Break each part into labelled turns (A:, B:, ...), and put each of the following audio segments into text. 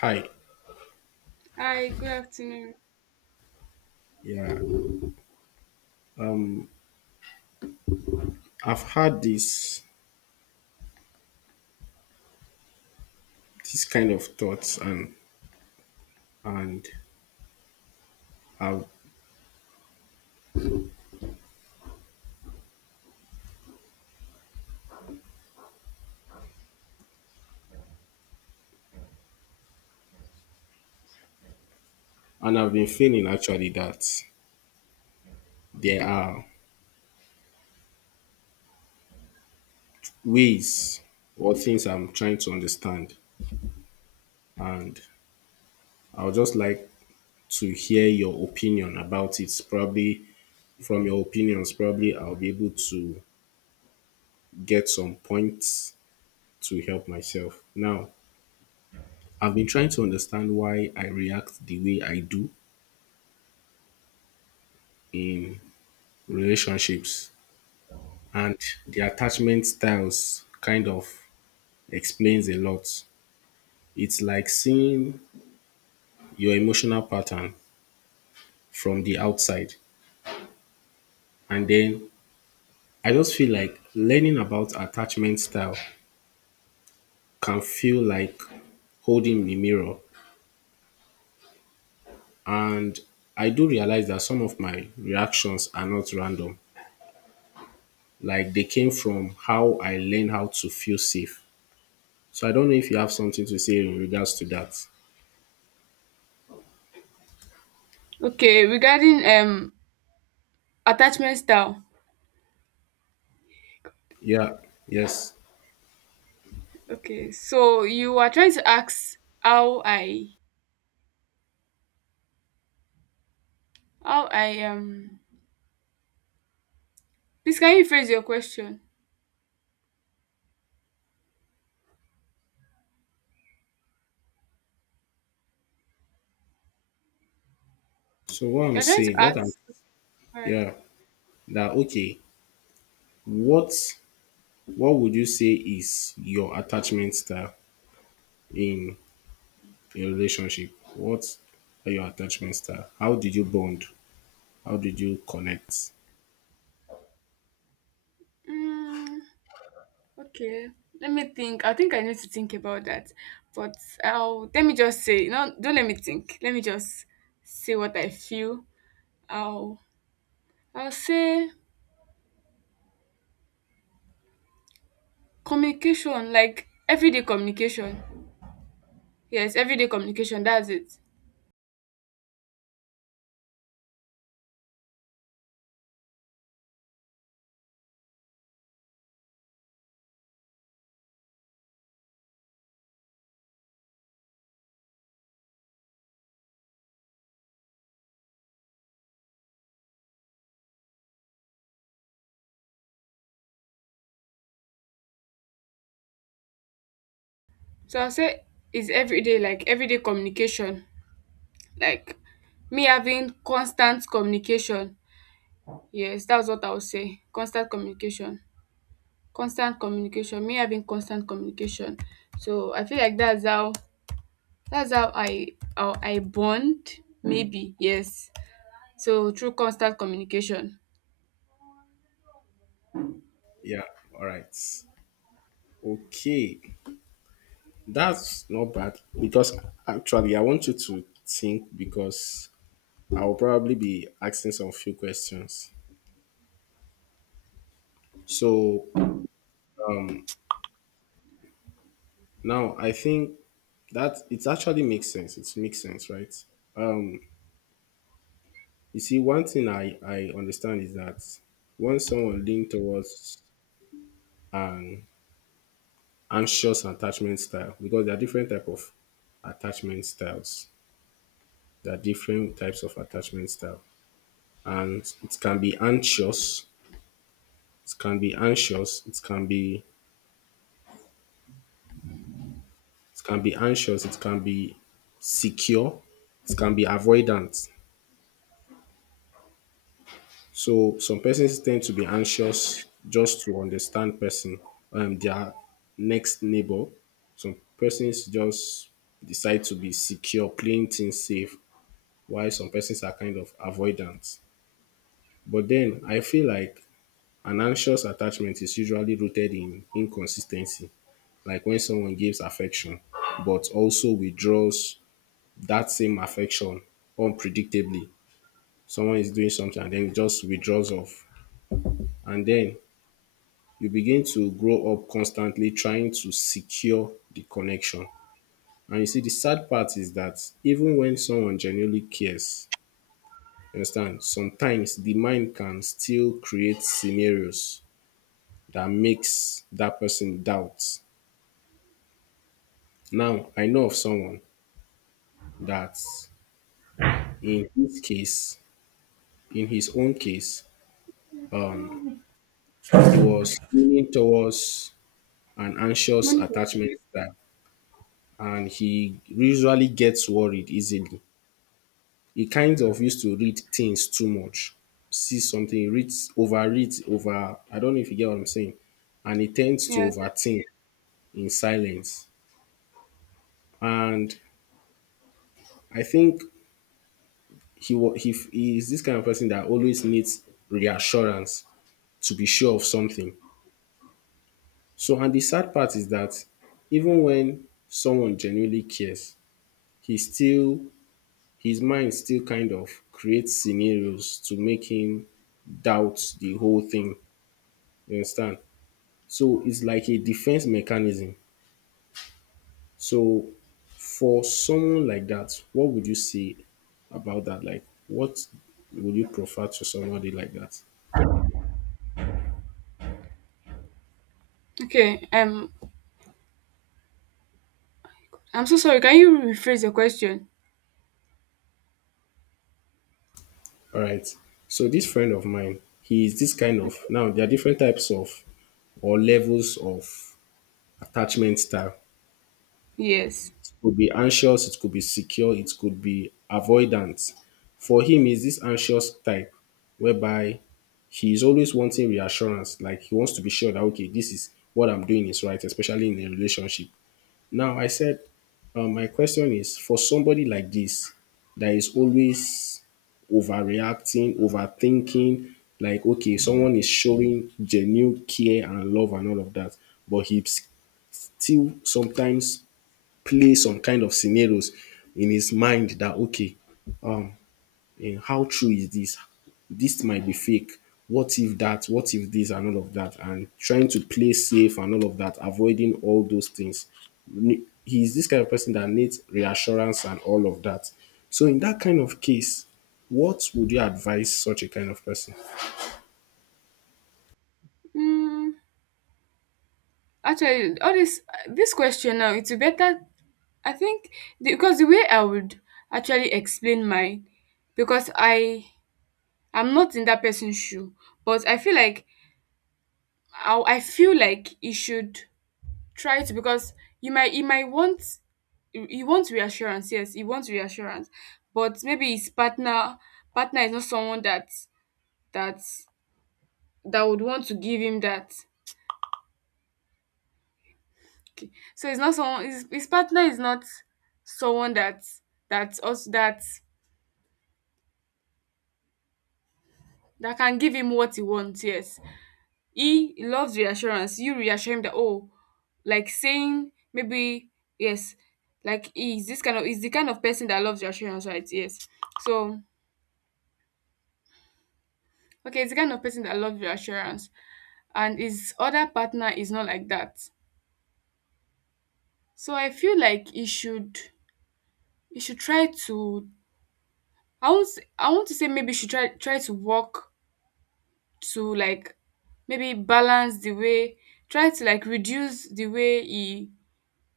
A: Hi.
B: Hi, good afternoon.
A: Yeah, I've had this kind of thoughts and I've and I've been feeling actually that there are ways or things I'm trying to understand and I would just like to hear your opinion about it. Probably from your opinions, probably I'll be able to get some points to help myself. Now, I've been trying to understand why I react the way I do in relationships, and the attachment styles kind of explains a lot. It's like seeing your emotional pattern from the outside. And then I just feel like learning about attachment style can feel like holding the mirror. And I do realize that some of my reactions are not random. Like, they came from how I learned how to feel safe. So I don't know if you have something to say in regards to that.
B: Okay, regarding attachment style.
A: Yeah, yes.
B: Okay, so you are trying to ask how I please can you phrase your question?
A: So what I'm
B: You're trying to
A: saying, what I'm
B: ask, alright.
A: Yeah. That okay. What what would you say is your attachment style in a relationship? What are your attachment style? How did you bond? How did you connect?
B: Mm, okay. Let me think. I think I need to think about that. But I'll let me just say no, don't let me think. Let me just say what I feel. I'll I'll say communication, like everyday communication. Yes, everyday communication, that's it. So I'll say it's everyday, like everyday communication. Like me having constant communication. Yes, that's what I would say. Constant communication. Constant communication. Me having constant communication. So I feel like that's how I bond. Maybe, yes. So through constant communication.
A: Yeah. All right. Okay. That's not bad because actually I want you to think, because I'll probably be asking some few questions. So um now I think that it actually makes sense. It makes sense, right? Um. You see, one thing I understand is that when someone lean towards an anxious attachment style, because there are different type of attachment styles, there are different types of attachment style, and it can be anxious, it can be anxious, it can be anxious, it can be secure, it can be avoidant. So some persons tend to be anxious just to understand person, their next neighbor. Some persons just decide to be secure, playing things safe, while some persons are kind of avoidant. But then I feel like an anxious attachment is usually rooted in inconsistency, like when someone gives affection, but also withdraws that same affection unpredictably. Someone is doing something and then just withdraws off. And then you begin to grow up constantly trying to secure the connection. And you see, the sad part is that even when someone genuinely cares, you understand, sometimes the mind can still create scenarios that makes that person doubt. Now, I know of someone that in his case, in his own case, um, he was leaning towards an anxious
B: Monica.
A: attachment style, and he usually gets worried easily. He kind of used to read things too much. See something, he reads, overread, over. I don't know if you get what I'm saying. And he tends to
B: Yeah.
A: overthink in silence. And I think he wa- he, f- he is this kind of person that always needs reassurance to be sure of something. So, and the sad part is that even when someone genuinely cares, he still his mind still kind of creates scenarios to make him doubt the whole thing. You understand? So it's like a defense mechanism. So for someone like that, what would you say about that? Like, what would you prefer to somebody like that?
B: Okay. I'm so sorry. Can you rephrase your question?
A: All right. So this friend of mine, he is this kind of
B: Okay.
A: now there are different types of or levels of attachment style.
B: Yes.
A: It could be anxious, it could be secure, it could be avoidant. For him, is this anxious type whereby he's always wanting reassurance. Like, he wants to be sure that okay, this is what I'm doing is right, especially in a relationship. Now I said, my question is for somebody like this that is always overreacting, overthinking. Like, okay, someone is showing genuine care and love and all of that, but he still sometimes plays some kind of scenarios in his mind that okay, um, and how true is this? This might be fake. What if that? What if this and all of that? And trying to play safe and all of that, avoiding all those things. He's this kind of person that needs reassurance and all of that. So in that kind of case, what would you advise such a kind of person?
B: Mm, Actually, all this question now, it's better I think because the way I would actually explain mine, because I'm not in that person's shoe, but I feel like I feel like you should try to because you might you might want you want reassurance, yes, you want reassurance, but maybe his partner is not someone that that would want to give him that. Okay. So it's not someone, his partner is not someone that that also that that can give him what he wants, yes. He loves reassurance. You reassure him that, oh, like saying maybe, yes, like he's the kind of person that loves reassurance, right? Yes. So okay, it's the kind of person that loves reassurance, and his other partner is not like that. So I feel like he should try to, I want to say maybe he should try to work to like maybe balance the way, try to like reduce the way he,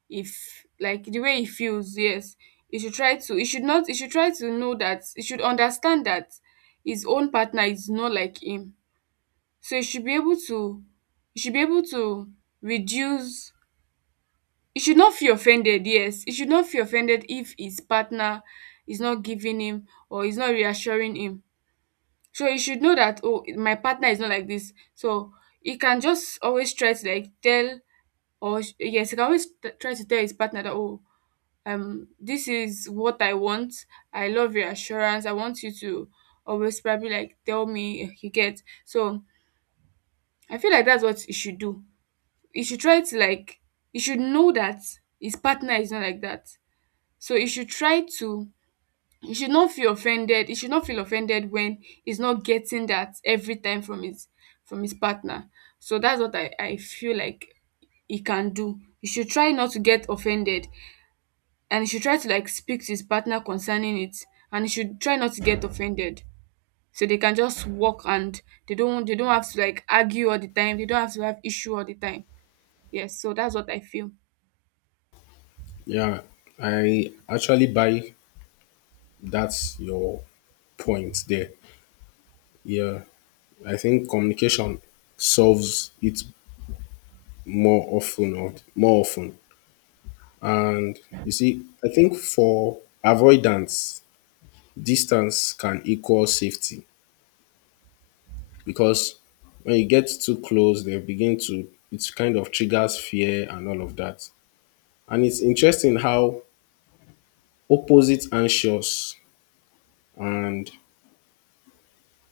B: if like the way he feels, yes, he should try to, he should not, he should try to know that, he should understand that his own partner is not like him, so he should be able to reduce, he should not feel offended, yes, he should not feel offended if his partner is not giving him or is not reassuring him, so he should know that, oh, my partner is not like this, so he can just always try to like tell, or yes, he can always try to tell his partner that, oh, this is what I want. I love reassurance. I want you to always probably like tell me, you get. So I feel like that's what you should do. You should try to like, you should know that his partner is not like that. So you should try to, you should not feel offended. You should not feel offended when he's not getting that every time from his partner. So that's what I feel like he can do. You should try not to get offended, and he should try to like speak to his partner concerning it, and he should try not to get offended, so they can just walk and they don't have to like argue all the time, they don't have to have issue all the time, yes, so that's what I feel.
A: Yeah, I actually buy that's your point there. Yeah, I think communication solves it more often And you see, I think for avoidance, distance can equal safety, because when you get too close, they begin to, it kind of triggers fear and all of that. And it's interesting how opposite anxious and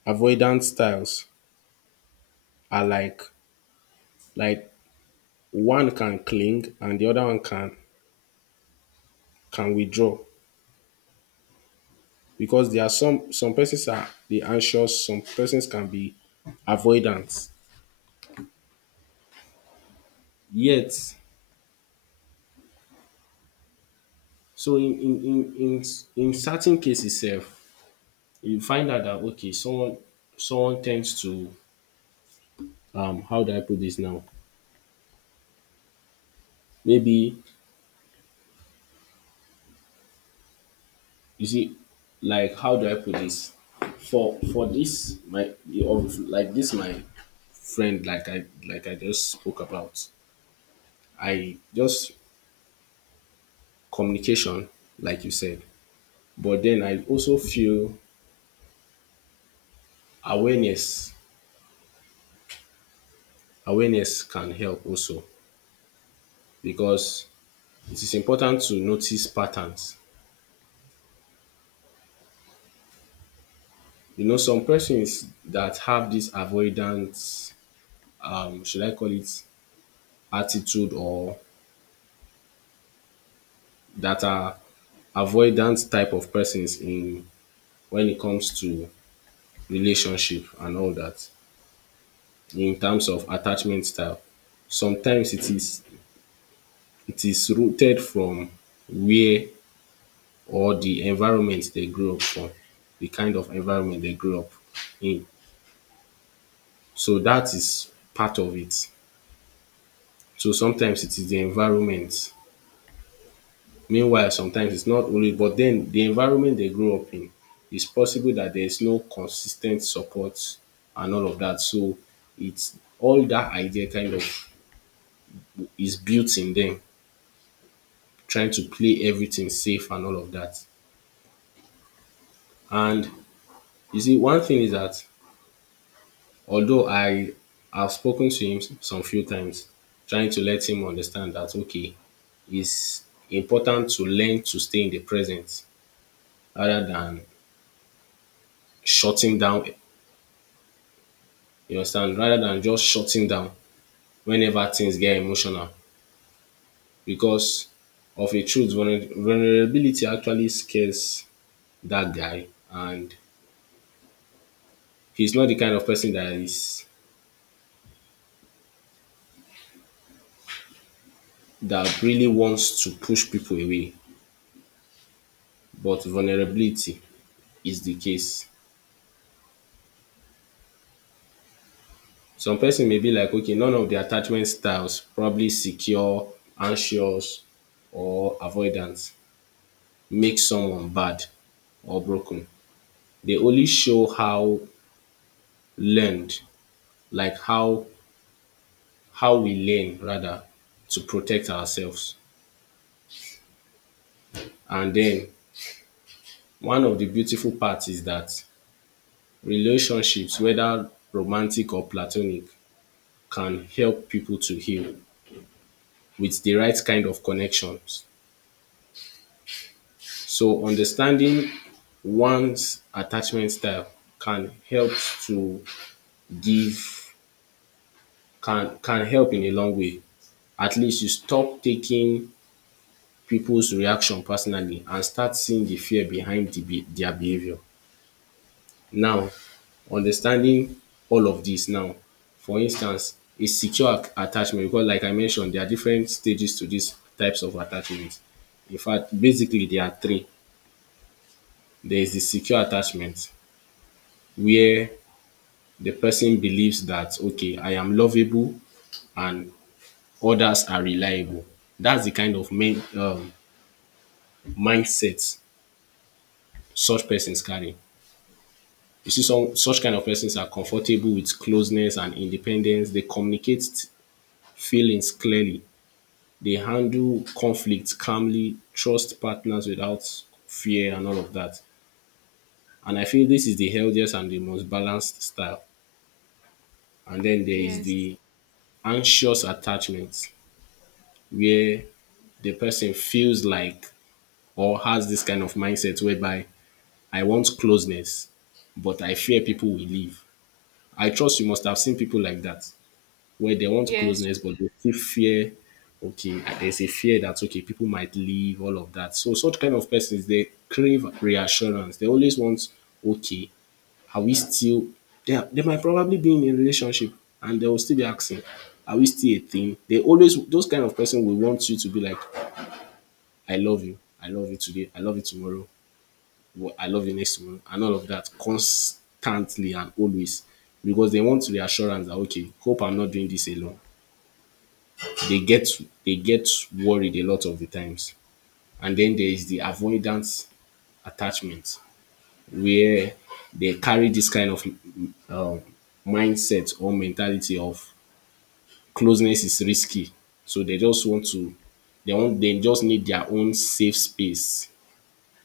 A: avoidant styles are, like one can cling and the other one can withdraw, because there are some persons are the anxious, some persons can be avoidant. Yet so in certain cases sef, you find out that okay someone tends to how do I put this now? Maybe, you see, like, how do I put this? For this my, like this my friend, like I, like I just spoke about, I just communication like you said, but then I also feel awareness awareness can help also, because it is important to notice patterns. You know, some persons that have this avoidance, should I call it attitude or that are avoidant type of persons in when it comes to relationship and all that in terms of attachment style. Sometimes it is rooted from where or the environment they grew up from, the kind of environment they grew up in. So that is part of it. So sometimes it is the environment. Meanwhile, sometimes it's not only, but then the environment they grow up in, it's possible that there's no consistent support and all of that. So it's all that idea kind of is built in them, trying to play everything safe and all of that. And you see, one thing is that although I have spoken to him some few times, trying to let him understand that okay, it's important to learn to stay in the present rather than shutting down. You understand? Rather than just shutting down whenever things get emotional, because of a truth, vulnerability actually scares that guy, and he's not the kind of person that is that really wants to push people away. But vulnerability is the case. Some person may be like, okay, none of the attachment styles, probably secure, anxious, or avoidance, make someone bad or broken. They only show how learned, like how we learn rather to protect ourselves. And then one of the beautiful parts is that relationships, whether romantic or platonic, can help people to heal with the right kind of connections. So understanding one's attachment style can help to give can help in a long way. At least you stop taking people's reaction personally and start seeing the fear behind the their behavior. Now, understanding all of this now, for instance, a attachment, because like I mentioned, there are different stages to these types of attachments. In fact, basically, there are three. There is the secure attachment, where the person believes that, okay, I am lovable and others are reliable. That's the kind of main, mindset such persons carry. You see, some such kind of persons are comfortable with closeness and independence. They communicate feelings clearly. They handle conflicts calmly, trust partners without fear and all of that. And I feel this is the healthiest and the most balanced style. And then there is
B: Yes,
A: the anxious attachment, where the person feels like or has this kind of mindset whereby I want closeness, but I fear people will leave. I trust you must have seen people like that where they want
B: yes,
A: closeness, but they still fear. Okay, there's a fear that okay, people might leave, all of that. So such kind of persons, they crave reassurance. They always want, okay, are we still they might probably be in a relationship and they will still be asking, are we still a thing? They always those kind of person will want you to be like, I love you today, I love you tomorrow, I love you next tomorrow, and all of that constantly and always. Because they want reassurance that okay, hope I'm not doing this alone. They get they get worried a lot of the times. And then there is the avoidance attachment, where they carry this kind of uh, mindset or mentality of closeness is risky. So they want they just need their own safe space.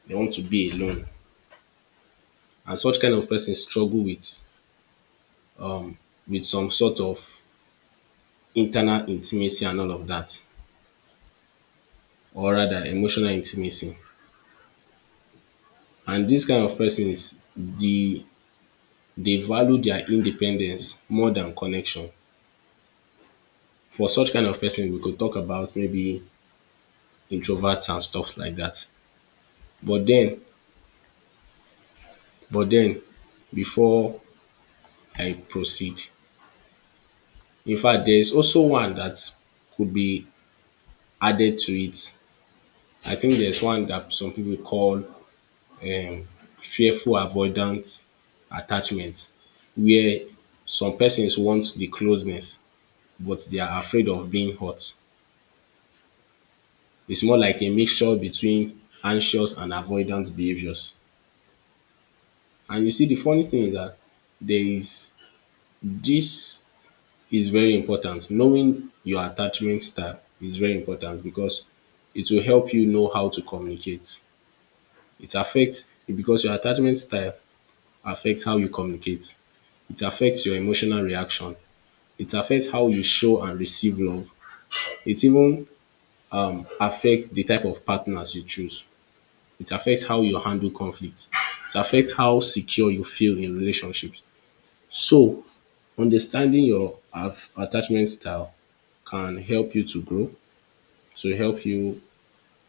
A: They want to be alone. And such kind of person struggle with some sort of internal intimacy and all of that. Or rather emotional intimacy. And this kind of person is the they value their independence more than connection. For such kind of person, we could talk about maybe introverts and stuff like that. But then, but then, before I proceed, in fact there is also one that could be added to it. I think there's one that some people call um fearful avoidant attachment where some persons want the closeness but they are afraid of being hurt. It's more like a mixture between anxious and avoidant behaviors. And you see, the funny thing is that there is this is very important. Knowing your attachment style is very important because it will help you know how to communicate. It affects because your attachment style affects how you communicate. It affects your emotional reaction. It affects how you show and receive love. It even affects the type of partners you choose. It affects how you handle conflict. It affects how secure you feel in relationships. So understanding your attachment style can help you to grow, to help you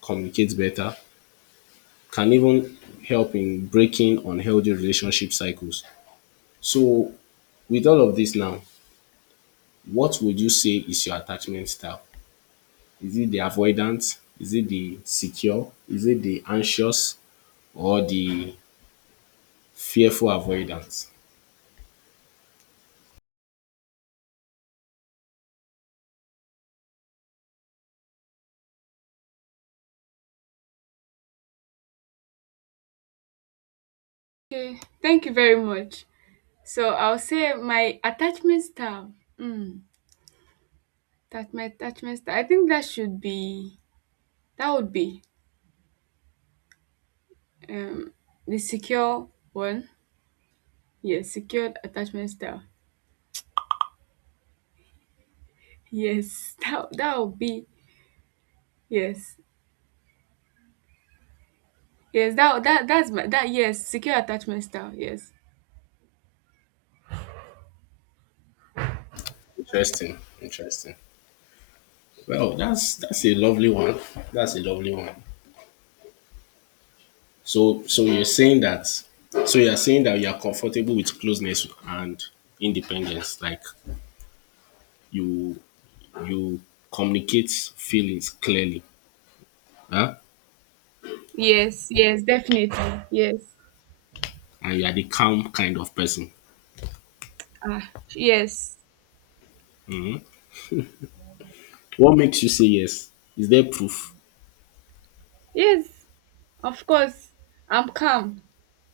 A: communicate better, can even help in breaking unhealthy relationship cycles. So with all of this now, what would you say is your attachment style? Is it the avoidant? Is it the secure? Is it the anxious or the fearful avoidance?
B: okay, thank you very much. So I'll say my attachment style, mm, that my attachment style, I think that should be, that would be, um the secure one. Yes, secured attachment style, yes. That, that would be, yes. Yes, that that that's my that yes, secure attachment style. Yes.
A: Interesting. Interesting. Well, that's a lovely one. That's a lovely one. So you're saying that you are comfortable with closeness and independence, like you you communicate feelings clearly, huh?
B: Yes, yes, definitely. Yes.
A: And you are the calm kind of person.
B: Ah, yes.
A: What makes you say yes? Is there proof?
B: Yes. Of course. I'm calm.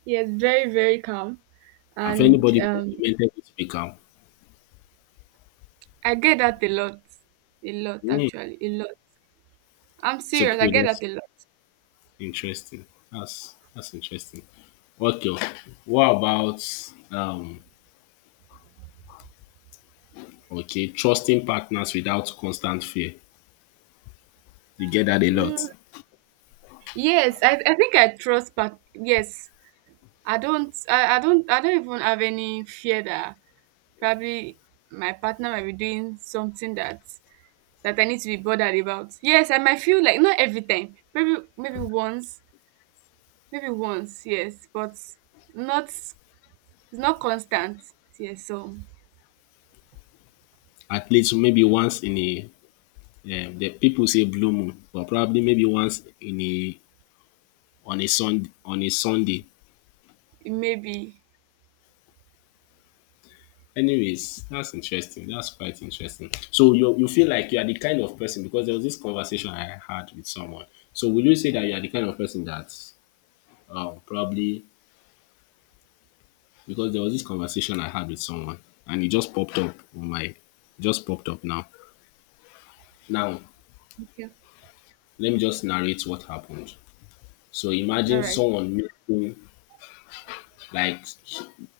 B: Yes, very, very calm.
A: Have
B: And
A: anybody complimented you to be calm?
B: I get that a lot. A lot,
A: Hmm.
B: actually. A lot. I'm
A: So
B: serious. I
A: people
B: get
A: that's
B: that a lot.
A: interesting. That's interesting. Okay. What about um okay, trusting partners without constant fear. You get that a
B: Mm,
A: lot.
B: yes, I think I trust, but yes. I don't I don't even have any fear that probably my partner might be doing something that I need to be bothered about. Yes, I might feel like not every time, maybe maybe once, yes, but not it's not constant. Yes, so
A: At least maybe once in a the people say blue moon, but probably maybe once in a on a Sunday.
B: it may be
A: Anyways, that's interesting. That's quite interesting. So you feel like you are the kind of person because there was this conversation I had with someone. So will you say that you are the kind of person that probably because there was this conversation I had with someone and it just popped up on my just popped up now. Now
B: okay.
A: let me just narrate what happened. So
B: All
A: imagine
B: right.
A: someone meeting, like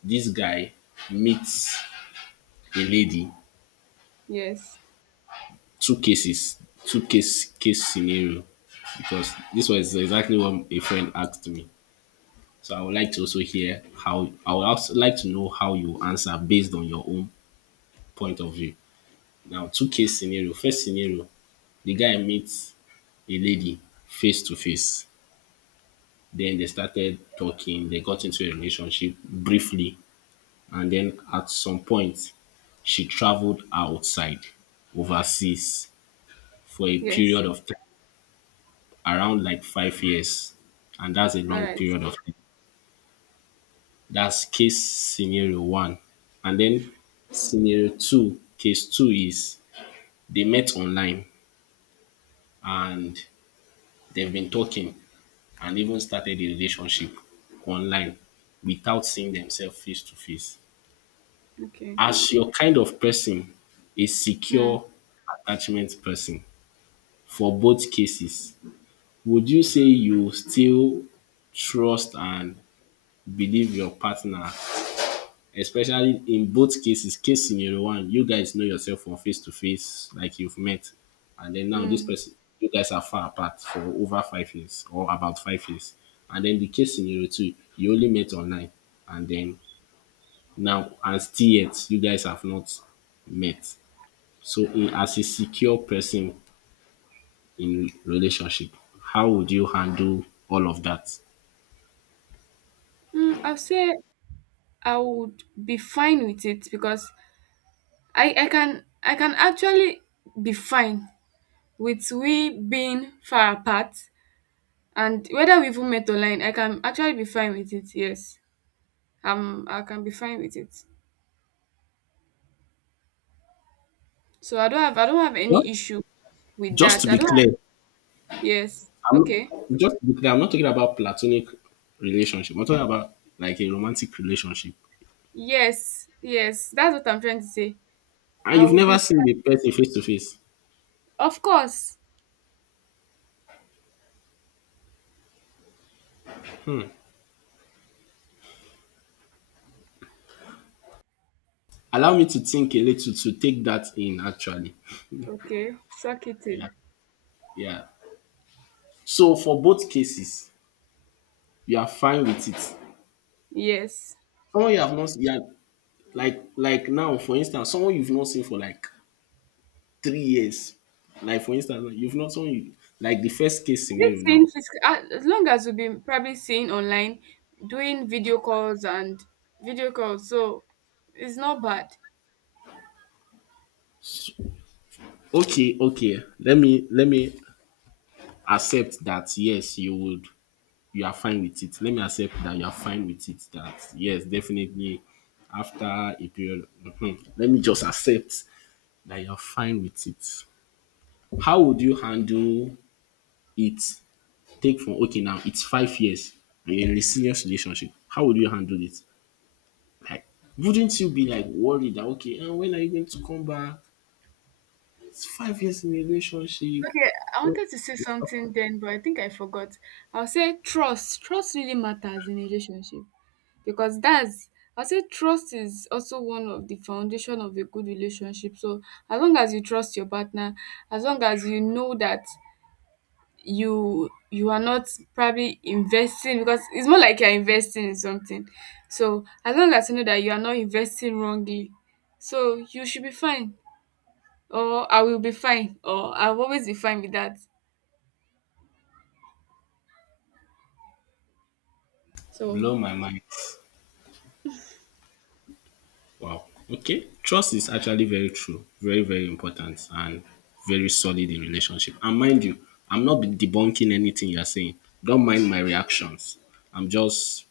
A: this guy meets a lady,
B: Yes.
A: two cases, two case scenario, because this was exactly what a friend asked me. So I would also like to know how you answer based on your own point of view. Now, two case scenario. First scenario, the guy meets a lady face to face. Then they started talking, they got into a relationship briefly, and then at some point she traveled outside overseas for a
B: Yes.
A: period of time around like 5 years and that's a
B: All
A: long
B: right.
A: period of time. That's case scenario one. And then scenario two, case two is they met online and they've been talking and even started a relationship online without seeing themselves face to face.
B: Okay.
A: As your kind of person, a
B: Hmm.
A: secure attachment person, for both cases, would you say you still trust and believe your partner, especially in both cases? Case scenario one, you guys know yourself from face to face, like you've met and then now this
B: Mm.
A: person, you guys are far apart for over 5 years or about 5 years. And then the case scenario two, you only met online and then now and still yet you guys have not met. So in as a secure person in relationship, how would you handle all of that?
B: Mm, I'll say I would be fine with it because I can, I can actually be fine with we being far apart, and whether we even met online, I can actually be fine with it, yes. I can be fine with it. So I don't have any
A: Just,
B: issue with
A: just to
B: that. I
A: be
B: don't have,
A: clear,
B: yes.
A: I'm
B: Okay.
A: just to be clear, I'm not talking about platonic relationship. I'm talking about like a romantic relationship.
B: Yes. Yes. That's what I'm trying to say.
A: And
B: I
A: you've
B: will
A: never
B: be
A: seen the
B: fine.
A: person face to face.
B: Of course.
A: Allow me to think a little to take that in actually.
B: Okay. Suck it
A: Yeah.
B: in.
A: Yeah. So for both cases, you are fine with it.
B: Yes.
A: Someone you have not you are like now, for instance, someone you've not seen for like 3 years. Like for instance, you've not so you like the first case scenario
B: This
A: now.
B: thing physical, as long as we've been probably seeing online, doing video calls and video calls, so it's not bad.
A: Okay, let me accept that yes, you would you are fine with it. Let me accept that you are fine with it. That yes, definitely after a period. Mhm. Let me just accept that you're fine with it. How would you handle it? Take from okay now it's 5 years and you're in a serious relationship. How would you handle it? Like wouldn't you be like worried that okay, and when are you going to come back? It's 5 years in a relationship.
B: Okay, I
A: What
B: wanted to say
A: is offered?
B: something then, but I think I forgot. I'll say trust. Trust really matters in a relationship. Because that's I say trust is also one of the foundation of a good relationship. So as long as you trust your partner, as long as you know that you are not probably investing, because it's more like you're investing in something. So as long as you know that you are not investing wrongly, so you should be fine. Or I will be fine. Or I'll always be fine with that. So
A: Blow my mind. Wow. Okay. Trust is actually very true, very, very important, and very solid in relationship. And mind you, I'm not debunking anything you're saying. Don't mind my reactions. I'm just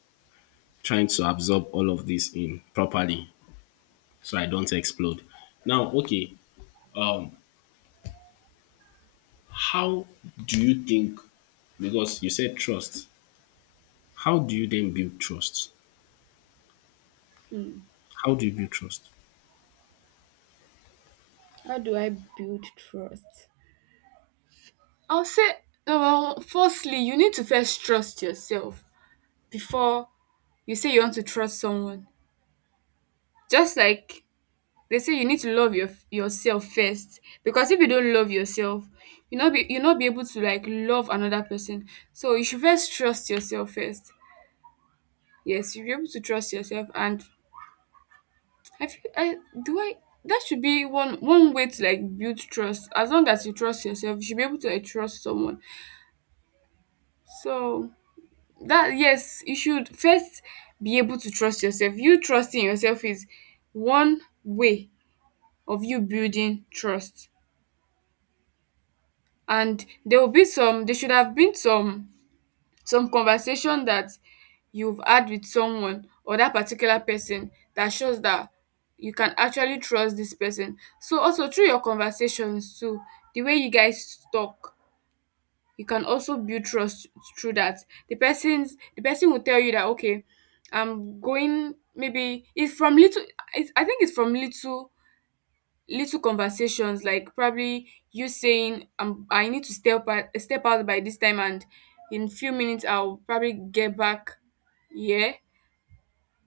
A: trying to absorb all of this in properly so I don't explode. Now, okay. Um, how do you think? Because you said trust. How do you then build trust?
B: hmm,
A: How do you build trust?
B: how do I build trust? I'll say, no, well, firstly, you need to first trust yourself before you say you want to trust someone. Just like they say you need to love yourself first. Because if you don't love yourself, you not be, you not be able to like love another person. So you should first trust yourself first. Yes, you'll be able to trust yourself, and I feel I do I that should be one way to like build trust. As long as you trust yourself, you should be able to like trust someone. So that, yes, you should first be able to trust yourself. You trusting yourself is one way of you building trust. And there will be some, there should have been some conversation that you've had with someone or that particular person that shows that you can actually trust this person. So also through your conversations too, the way you guys talk, you can also build trust through that. The person will tell you that, okay, I'm going, maybe it's from little, I think it's from little little conversations, like probably you saying, I need to step out by this time, and in few minutes I'll probably get back, yeah.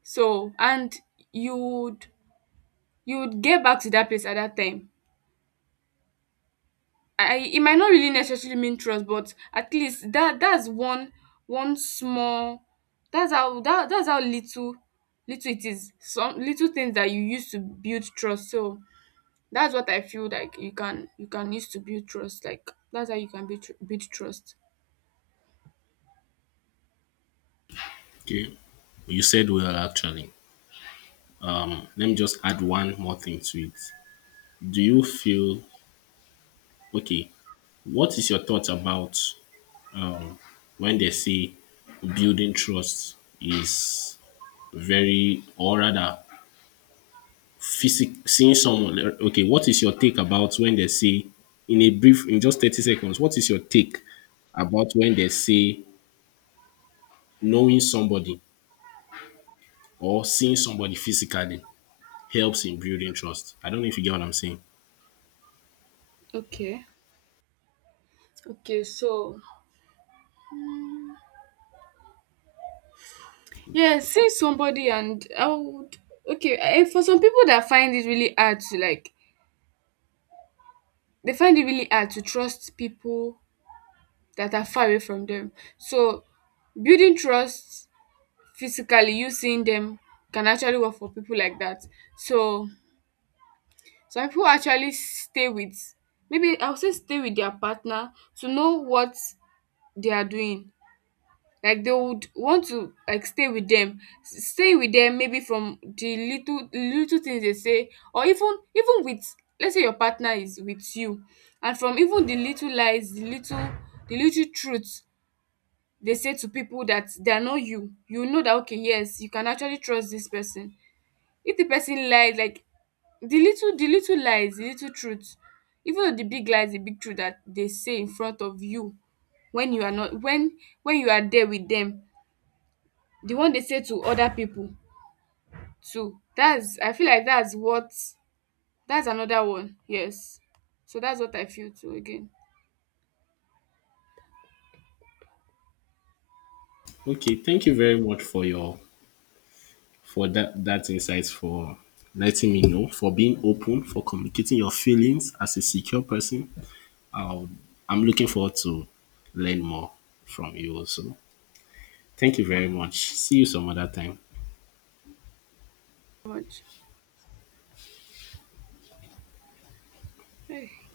B: So and you would, you would get back to that place at that time. I It might not really necessarily mean trust, but at least that, that's one one small, that, that's how little little it is, some little things that you use to build trust. So that's what I feel like you can, you can use to build trust, like that's how you can build, build trust.
A: Okay, you said well actually. Let me just add one more thing to it. Do you feel okay? What is your thoughts about um, when they say building trust is very, or rather, seeing someone? Okay, what is your take about when they say, in a brief, in just 30 seconds, what is your take about when they say knowing somebody or seeing somebody physically helps in building trust? I don't know if you get what I'm saying.
B: Okay, okay, so yeah, say somebody, and I would, okay, for some people that find it really hard to like, they find it really hard to trust people that are far away from them. So building trust physically, you seeing them, can actually work for people like that. So some people actually stay with, maybe I would say stay with their partner to know what they are doing, like they would want to like stay with them, stay with them, maybe from the little little things they say, or even even with, let's say your partner is with you, and from even the little lies, the little truths they say to people that they are not, you, you know that, okay, yes, you can actually trust this person. If the person lies, like the little lies, the little truths, even though the big lies, the big truth that they say in front of you, when you are not, when you are there with them, the one they say to other people too, that's, I feel like that's what, that's another one, yes. So that's what I feel too again.
A: Okay, thank you very much for your for that insight for letting me know for being open for communicating your feelings as a secure person. I'll, I'm looking forward to learn more from you also. Thank you very much. See you some other time.
B: Much, hey.